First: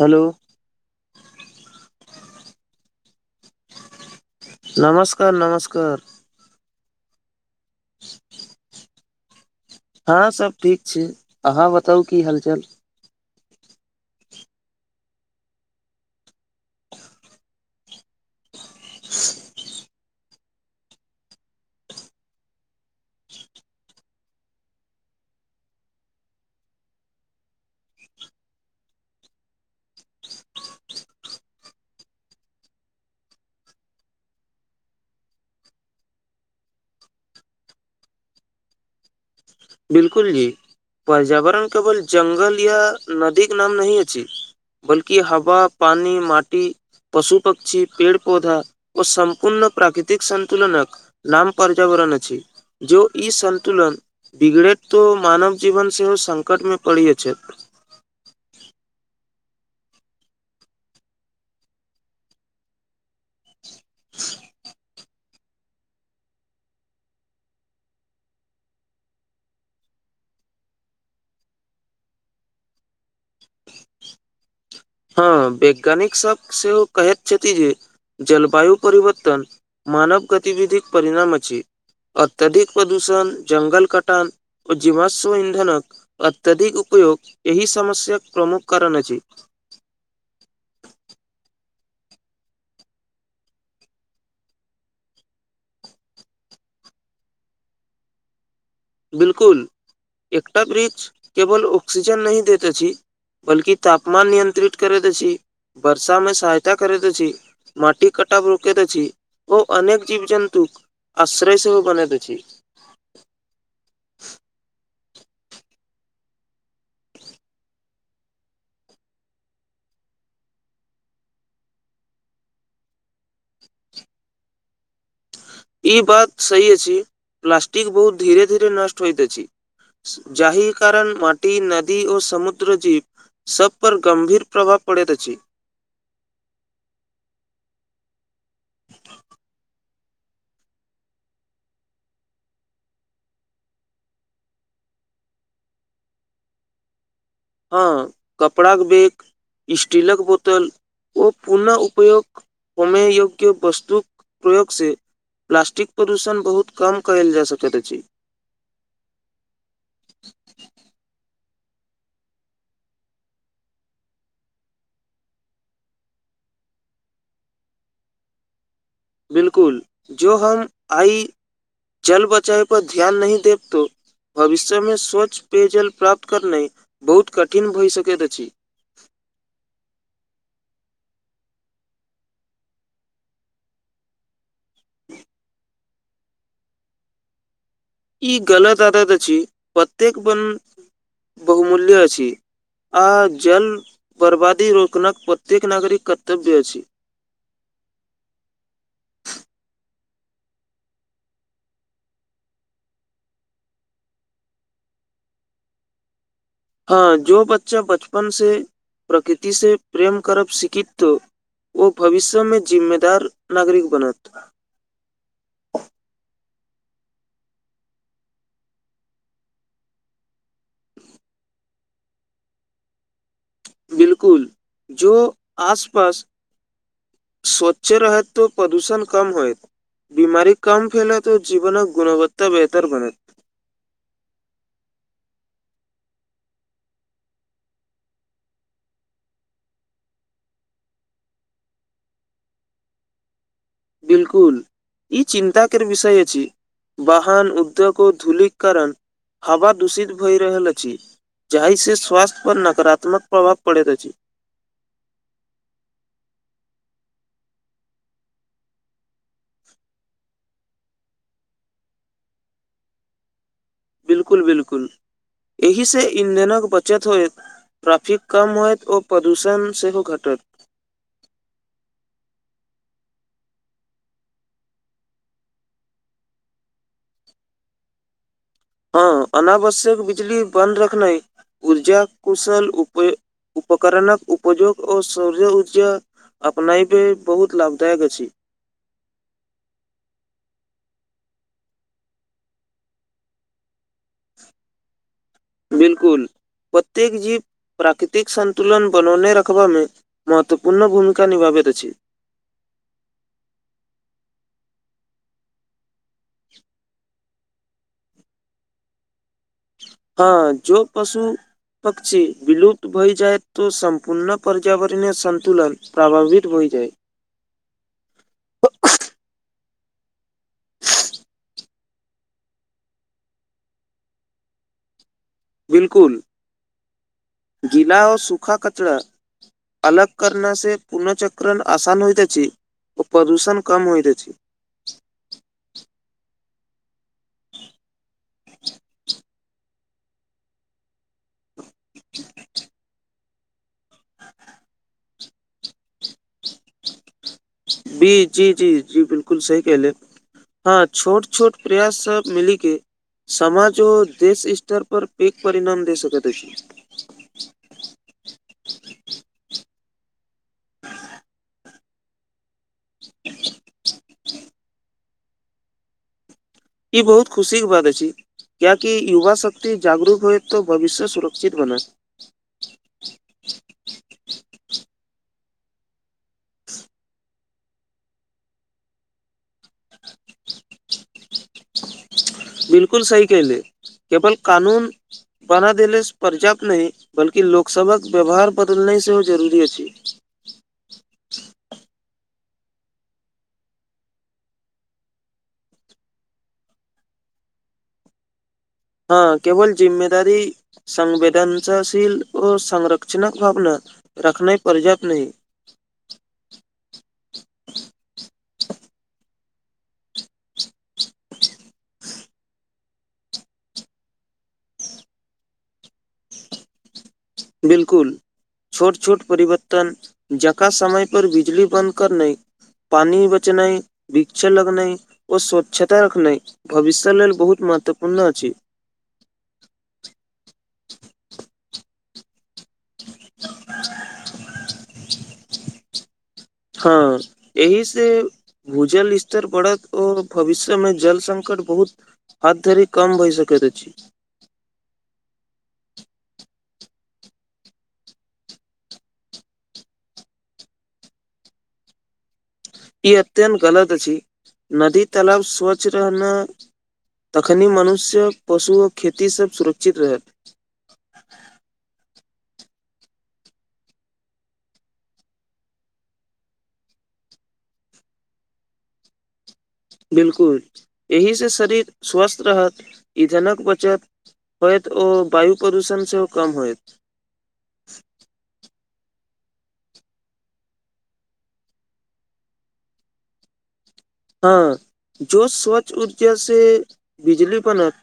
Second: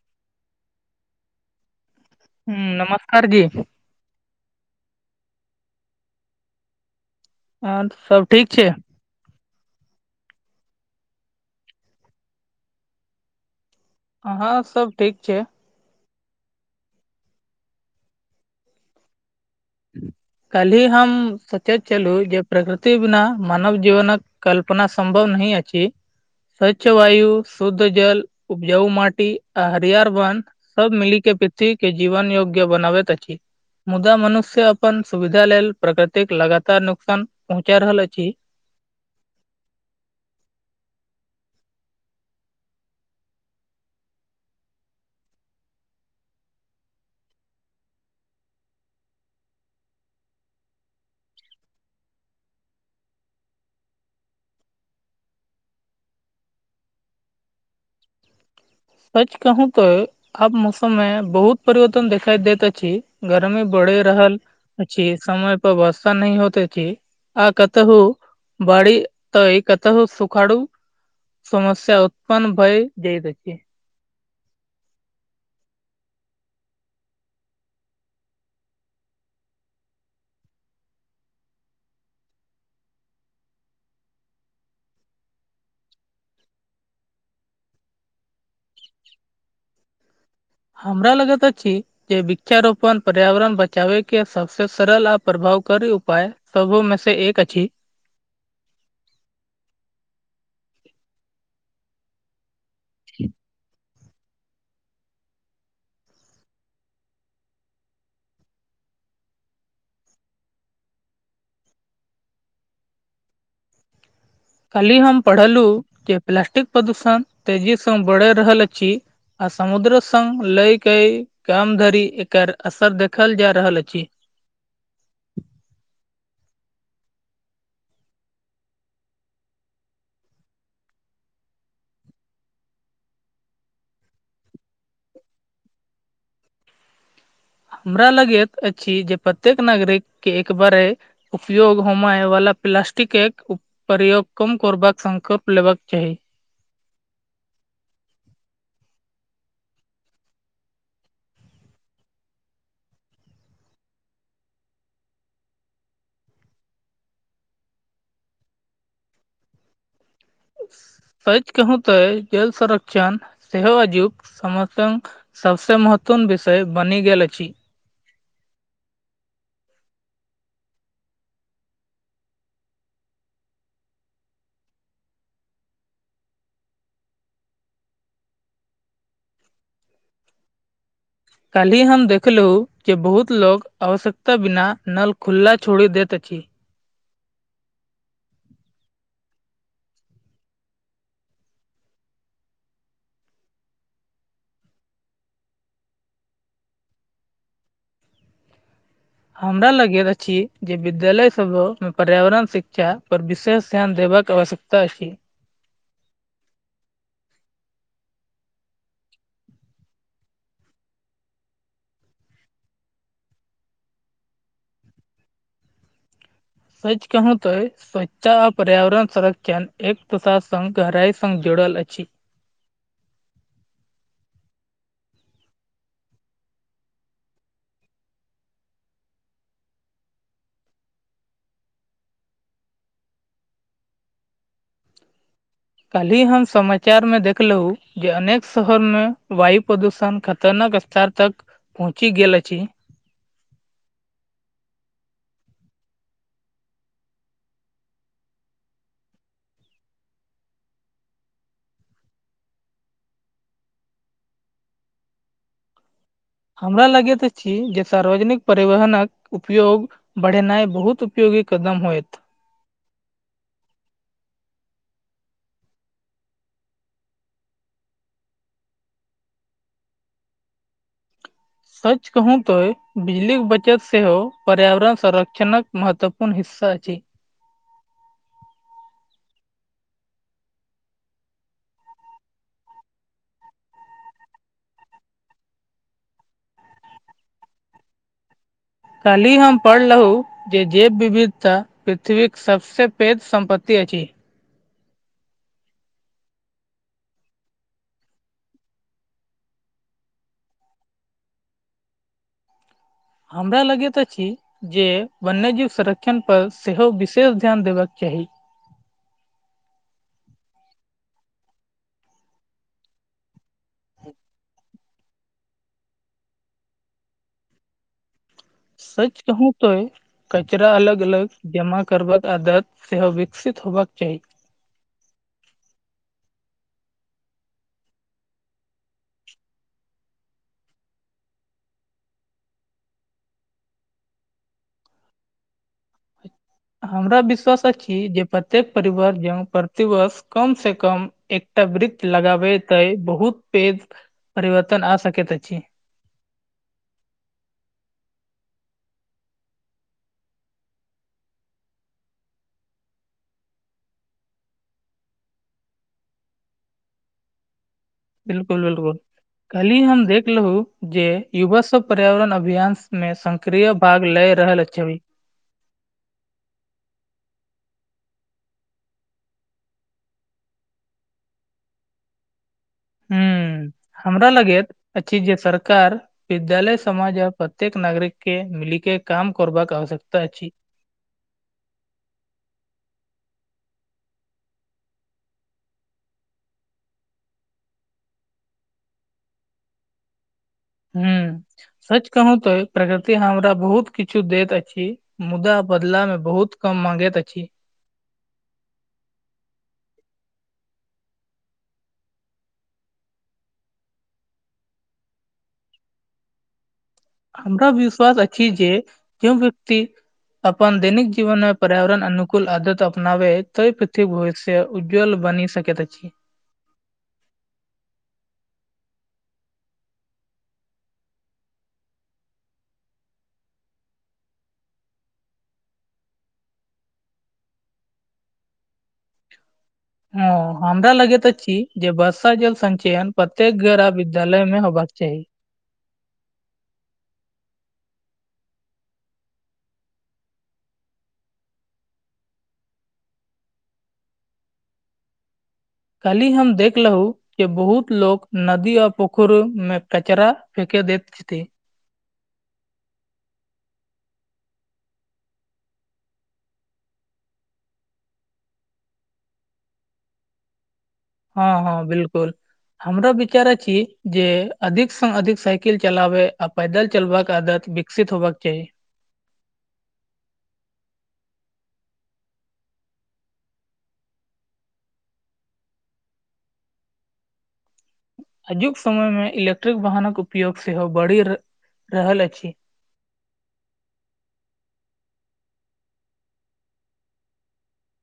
hello हुँ नमस्कार जी नमस्कार नमस्कार हँऽ सब ठीक छै हँ सब ठीक छै अहाँ बताउ की हालचाल हँ हँ सब ठीक छै कल्हि हम सोचैत छलू जे प्रकृति बिना मानव जीवनक कल्पना सम्भव नहि अछी स्वच्छ वायु शुद्ध जल उपजाउ मटी आ हरियर वन सब मिली के पृथ्वी के जीवन योग्य बनाबैत अछि मुदा मनुष्य से अपन सुविधा लेल प्रकृतिक लगातार नुकसान पहुँचा रहल अछि बिल्कुल जी पर्यावरण केवल जङ्ंगल या नदी के नाम नहि अछि बल्कि हवा पानी माटी पशु पक्षी पेड़ पौधा ओ सम्पूर्ण प्राकृतिक सन्तुलनक नाम पर्यावरण अछि जे ई सन्तुलन बिगड़े तऽ मानव जीवन सेहो संकटमे पड़ि जाय छै सच कहू तो अब मौसम मे बहुत परिवर्तन देखिाई देैत अछि गर्मी बढ़े रहल छी समय पर वर्षा न होतेथी आ कतेहुु बड़ी तऽ ई कतहु सुखाड़ु समस्या उत्पन्न भइ जाइत अछि हँ वैज्ञानिक सब सेहो कहैत छथि जे जलवायु परिवर्तन मानव गतिविधिक परिणाम अछि अत्यधिक प्रदूषण जङ्गल कटन ओ जीवाश्व इंन्धन अत्यधिक उयोग एहि समस्याक प्रमुख कारण अछि [inaudible] हमरा लगेतऽ अछि जे वृक्षारोपण पर्यावरण बचाबे के सबसे सरल आ प्रभावकारी उपाय सबो मे से एक अछि बिलकुल एकटा वृक्ष केवल ऑक्सीजन नहि दैत अछी बल्कि तापमान नियंत्रित करैत अछी वर्षा मे सहायता करैत छी माटि कटाब रोकैत छी ओ अनेक जीव जन्तुक आश्रय सेहो बनैत अछि काली हम पढ़लू जे प्लास्टिक प्रदूषण तेजी से बढ़ि रहल अछि आ समुद्र सङ् लयके काम धरि एकर असर देखल जा रहल अछि ई बात सही अछी प्लास्टिक बहुत धीरे धीरे नष्ट होयइत अछी जाहि कारण माटी नदी ओ समुद्र जीप सभ पर गम्भीर प्रभाव पड़ैत अछि हमरा लगैत अछि जे प्रत्येक नागरिक के एक बारे उपयोग होमय वला प्लासस्टिक एक प्रयोग कम करबाक संकल्प लेबाक चाही हाँ कपड़ा के बैग स्टीलक बोतल ओ पुनः उपयोग होमय योग्य वस्तुक प्रयोगसँ प्लास्टिक प्रदूषण बहुत कम कयल जा सकैत अछि सच कहू त जल सरंक्षन सेजोग सथ सबसे महत्वपूर्ण विषय बनी गेल अछि बिलकुल जो हम आइ जल बचाए पर ध्यान नहि देब तो भविष्यमे स्वच्छ पेयजल प्राप्त करनाइ बहुत कठिन भऽ सकैत अछि काल्हि हम देखलहुँ जे बहुत लोक आवश्यकता बिना नल खुल्ला छोड़ि दैत अछि ई गलत आदत अछि प्रत्येक बन बहुमूल्य अछि आ जल बर्बादी रोकनक प्रत्येक नागरिक कर्तव्य अछि हमरा लगैत अछि जे विद्यालय सबहो मे पर्यावरण शिक्षा पर विशेष ध्यान देबक आवश्यकता ता अछि हँ जो बच्चा बचपन से प्रकृति से प्रेम करब सिखित तो ओ भविष्य में जिम्मेदार नागरिक बनत सच कहू तँ स्वच्छता आ पर्यावरण संरक्षण एक प्रसास संघ गहराइ संघ जुड़ल अछी बिलकुल जो आसपास स्वच्छ रहत तो प्रदूषण कम होयत बीमारी कम फैल तो जीवनक गुणवत्ता बेहतर बने कल्हि हम समाचार में देखलहु जे अनेक शहर में वायु प्रदूषण खतरनाक सार्थक पहुँची गेल अछि बिल्कुल ई चिन्ताक विषय अछि वाहन उद्योग धूलिक कारण हवा दूषित भइ रहल अछि जाहि से स्वस्थ्य पर नकारात्मक प्रभाव पड़ैत अछि हमरा लगैत अछि जे सार्वजनिक परिवहनक उपयोग बढ़ेनाइ बहुत उपयोगी कदम होयत बिल्कुल बिल्कुल एहि से इंधनक बचत होयत ट्रैफिक कम होयत ओ प्रदूषण सेहो घटत सच कहू तो बिजलीक बचत सेहो पर्यावरण संरक्षणक महत्वपूर्ण हिस्सा अछि हँ अनावश्यक बिजली बन्द रखनाइ ऊर्जा कुशल उप उपकरणक उपयोग ओ सौर ऊर्जा अपनायब बहुत लाभदायक अछि कल्हि हम पढ़लहु जे जेैव विविधता पृथ्वीक सबसे पैघ सम्पत्ति अछि बिल्कुल प्रत्येक जीव प्राकृतिक संन्तुलन बनौने रखबय मे महत्वपूर्ण भूमिका निभाबैत अछि हमरा लगेत अछी जे वन्यजीव संरक्षण पर सेहो विशेष ध्यान देबाक चाही हँ जो पशु पक्षी विलुप्त भइ जाए तऽ सम्पूर्ण पर्यावरणय सन्तुलन प्रभावित भइ जाए सच कहू तो कचरा अलग अलग जमा करबाक आदत सेहो विकसित होबाक चाही बिलकुल गिला आओर सूखा कचरा अलग करनास पूर्ःचक्रण आसान होइत अछि ओ प्रदूषण कम होइत अछि हमरा विश्वास अछी जे प्रत्येक परिवार जऽ प्रतिवर्ष कम से कम एकटा वृक्ष लगाबे त बहुत पेज परिवर्तन आ सकैत अछि [inaudible] बी जी जी जी बिल्कुल सही कहले हँ छोट छोट प्रयास सब मिली के समाज ओ देश स्तर पर पैघ परिणाम दे सकैत अछि बिल्कुल बिल्कुल काली हम देखलहु जे युवा सब पर्यावरण अभियान मे सक्रिय भाग लय रहल अक्षवी ई बहुत खुशी के बात अछी क्याकि युवा शक्ति जागरूक होए तो भविष्य सुरक्षित बनत हूँ हमरा लगैत अछि जे सरकार विद्यालय समाज प्रत्येक नागरिक के मिलिके काम करबाक आवश्यकता अछि बिल्कुल सही कह ले केवल कानून बना देनेसँ पर्याप्त नहि बल्कि लोकसभक व्यवहार बदलनाई सेहो जरूरी अछि ह सच कहू तो प्रकृति हमरा बहुत किछु दैत अछि मुदा बदला मे बहुत कम माँंगेैत अछी हँ केवल जिम्मेदारी संवेदनताशील ओ संरक्षणक भावना रखने पर्याप्त नहि हमरा विश्वास अछि जे जो व्यक्ति अपन दैनिक जीवन में पर्यावरण अनुकूल आदत अपनावे तो पृथ्वी भविष्य से उज्ज्वल बनी सकैत अछि बिलकुल छोट छोट परिवर्तन जकाँ समय पर बिजली बन्द कर नइ पानी बचनाई वृक्ष लगनाई ओ स्वच्छता रखनाई भविष्य लेल बहुत महत्वपूर्ण अछि ओ हमरा लगेत अछि जे वर्षा जल संचयन प्रत्येक गरह विद्यालय में होबाक चाही हँ एहि से भूजल स्तर बढ़त आर भविष्यमे जल संकट बहुत हथ धरी कम भहि सकैत अछि कल्हि हम देखलौ के बहुत लोक नदी आ पोखर मे कचरा फेके देैते छथि ई अत्यंत गलत अछि नदी तालाब स्वच्छ रहना तखनि मनुष्य पशु आ खेतीसभ सुरक्षित रहत हँ हँ बिलकुल हमरा विचार अछि जे अधिक से अधिक साइकिल चलाबे आ पैदल चलवक आदत विकसित होबाक चाही बिलकुल एहि से शरीर स्वस्थ रहत इंधनक बचत होयत ओ वायु प्रदूषण सेहो कम होयत आजुक समय में इलेक्ट्रिक वाहनक उपयोग सेहो बढ़ि रहल अछि हँ जो स्वच्छ ऊर्जा से बिजली बनत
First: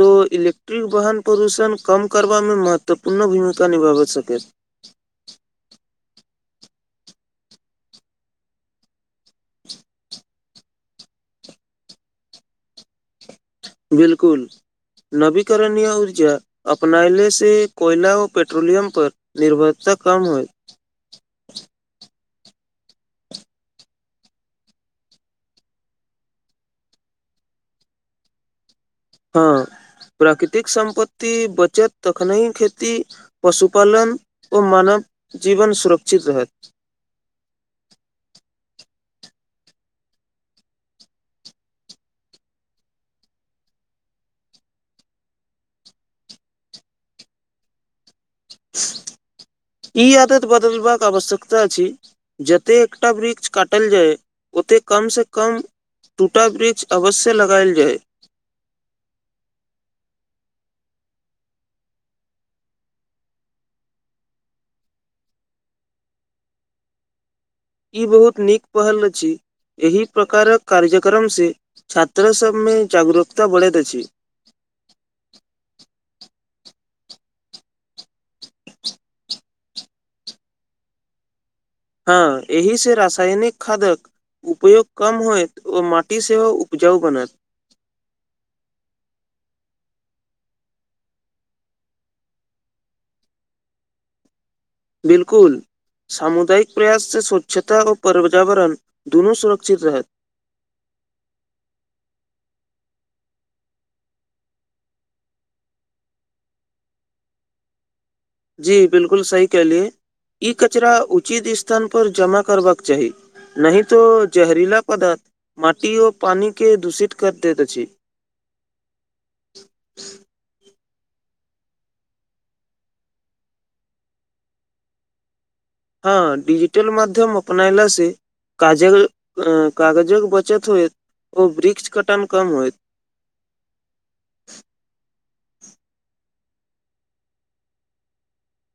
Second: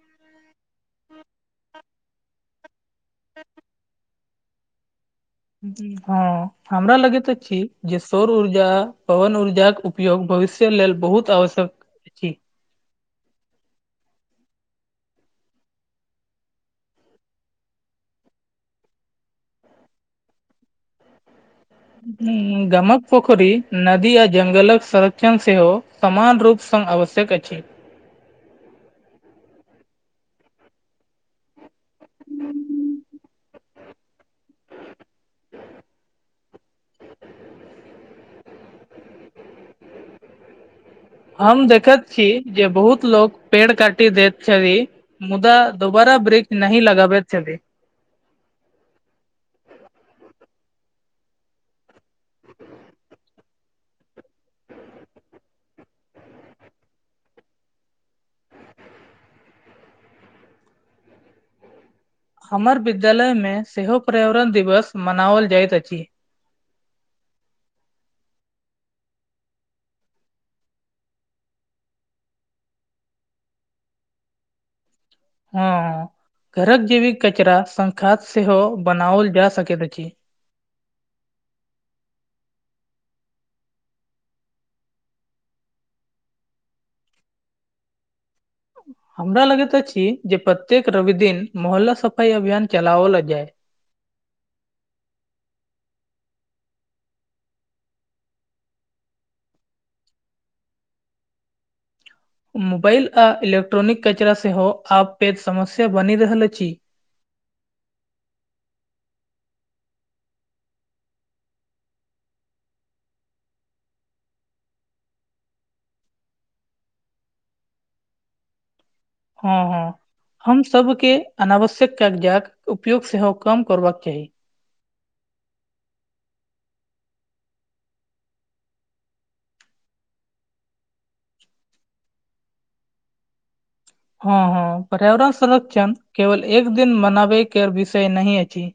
तो इलेक्ट्रिक वाहन प्रदूषण कम करबामे महत्वपूर्ण भूमिका निभाब सकथि [inaudible] हँ हमरा लगैत अछी जे सौर ऊर्जा पवन ऊर्जाक के उपयोग भविष्य के लेल बहुत आवश्यक अछि बिलकुल नवीकरणीय ऊर्जा अपनायले से कोयला व पेट्रोलियम पर निर्भरता कम होइ गमक पोखरी नदी आ जंगलक संरक्षण सेहो समान रूप सँ आवश्यक अछि हँ प्राकृतिक सम्पत्ति बचत तखनेही खेती पशुपालन ओ मानव जीवन सुरक्षित रहत हम देखैत छी जे बहुत लोग पेड़ काटि दैत छै मुदा दोबारा वृक्ष नहि लगाबै छथि ई आदत बदलबाक आवश्यकता अछि जते एकटा वृक्ष काटल जाय ओतेक कम सँ कम टूटा वृक्ष अवश्य लगायल जाय हमर विद्यालयमे सेहो पर्यावरण दिवस मनावल जाइत अछि ई बहुत नीक पहल अछी एहि प्रकारक कार्यक्रम से छात्र सभ मे जागरूकता बढ़ैत अछि हँ घरक जेैविक कचरा संखाद सेहो बनाओल जा सकैत अछि हँ एहि से रसायनिक खादक उपयोग कम होयत ओ माटी सेहो उपजाउ बनत हमरा लगेैत अछि जे प्रत्येक रवि दिन मोहल्ला सफाई अभियान चलावल जाय बिल्कुल सामुदायिक प्रयाससँ स्वच्छता और पर्यावरण दुनू सुरक्षित रहत मोबाइल आ इलेक्ट्रॉनिक कचरा सेहो आब पेत समस्या बनि रहल अछि जी बिलकुल सही कहलिय ई कचरा उचित स्थान पर जमा करबाक चाही नही तो जहरीला पदार्थ माटी ओ पानी के दूषित कर दैत अछि हँ हँ हम सभके अनावश्यक कागजात उपयोग सेहो कम करबाक चाही हँ डिजिटल माध्यम अपनायला सँ काजल अ कागजक बचत होइत ओ वृक्ष कटन कम होइत हँ हँ पर्यावरण संरक्षण केवल एक दिन मनाबे के विषय नहि अछि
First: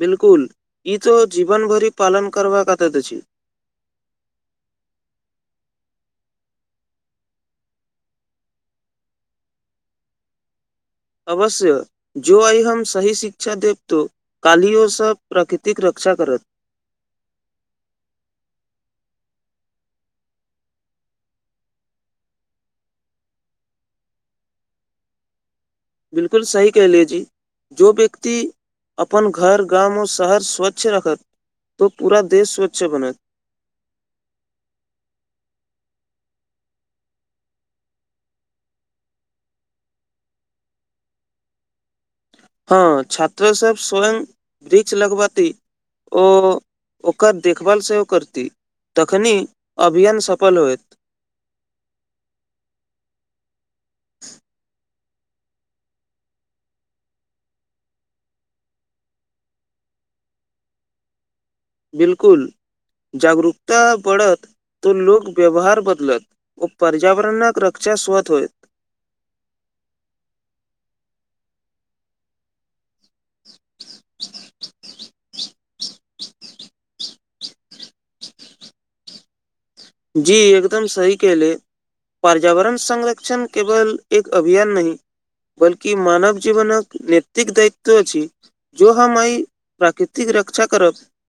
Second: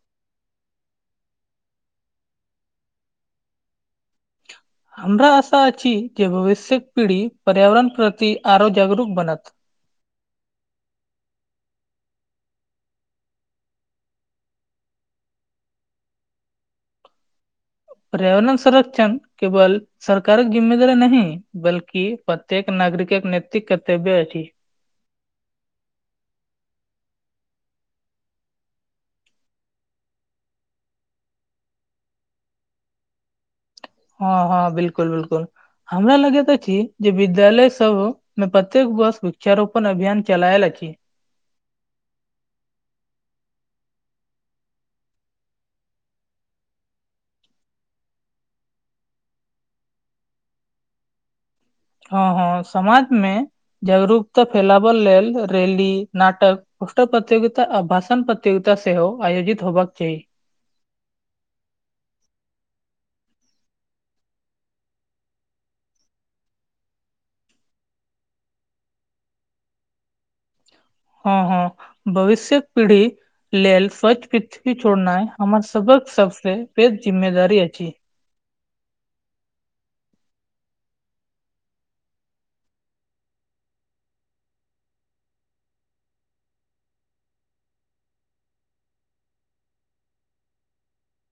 बिलकुल ई तो जीवन भरि पालन करबाक आदत अछि हमरा आशा अछि जे भविष्य्यक पीढ़ी पर्यावरण प्रति आरो जागरूक बनत अवश्य जो आइ हम सही शिक्षा देब तो कालियो सब प्राकृतिक रक्षा करत पर्यावरण संरक्षण केवल सरकारक जिम्ममेदारी नही बल्कि प्रत्येक नागरिक नेतृत्व कर्तव्य अछि बिलकुल सही कहलिये जी जो व्यक्ति अपन घर गाम और शहर स्वच्छ रखत तो पूरा देश स्वच्छ बनत हँ हँ बिलकुल बिलकुल हमरा लगैत अछी जे विद्यालय सब मैं प्रत्येक वर्ष वृक्षारोपण अभियान चलायल अछि हँ छात्र सब स्वयं वृक्ष लगवती ओ ओकर देखभाल सेहो करती तखनी अभियान सफल होयत हँ हँ समाज मे जागरूकता फैलाव लेल रैली नाटक पुस्तक प्रतियोगिता आ भाषण प्रतियोगिता सेहो आयोजित होबाक चाही बिलकुल जागरूकता बढ़त तो लोक व्यवहार बदलत ओ पर्यावरणक रक्षा स्वत होयत हँ हँ भविष्य्यक पीढ़ी लेल स्वच्छ पृथ्वी छोड़नाइ हमर सबक सबसे पैघ जिम्मेदारी अछि जी एकदम सही कहलियै पर्यावरण संरक्षण केवल एक अभियान नही बल्कि मानव जीवन नैतिक दायित्व अछि जो हम आइ प्राकृतिक रक्षा करब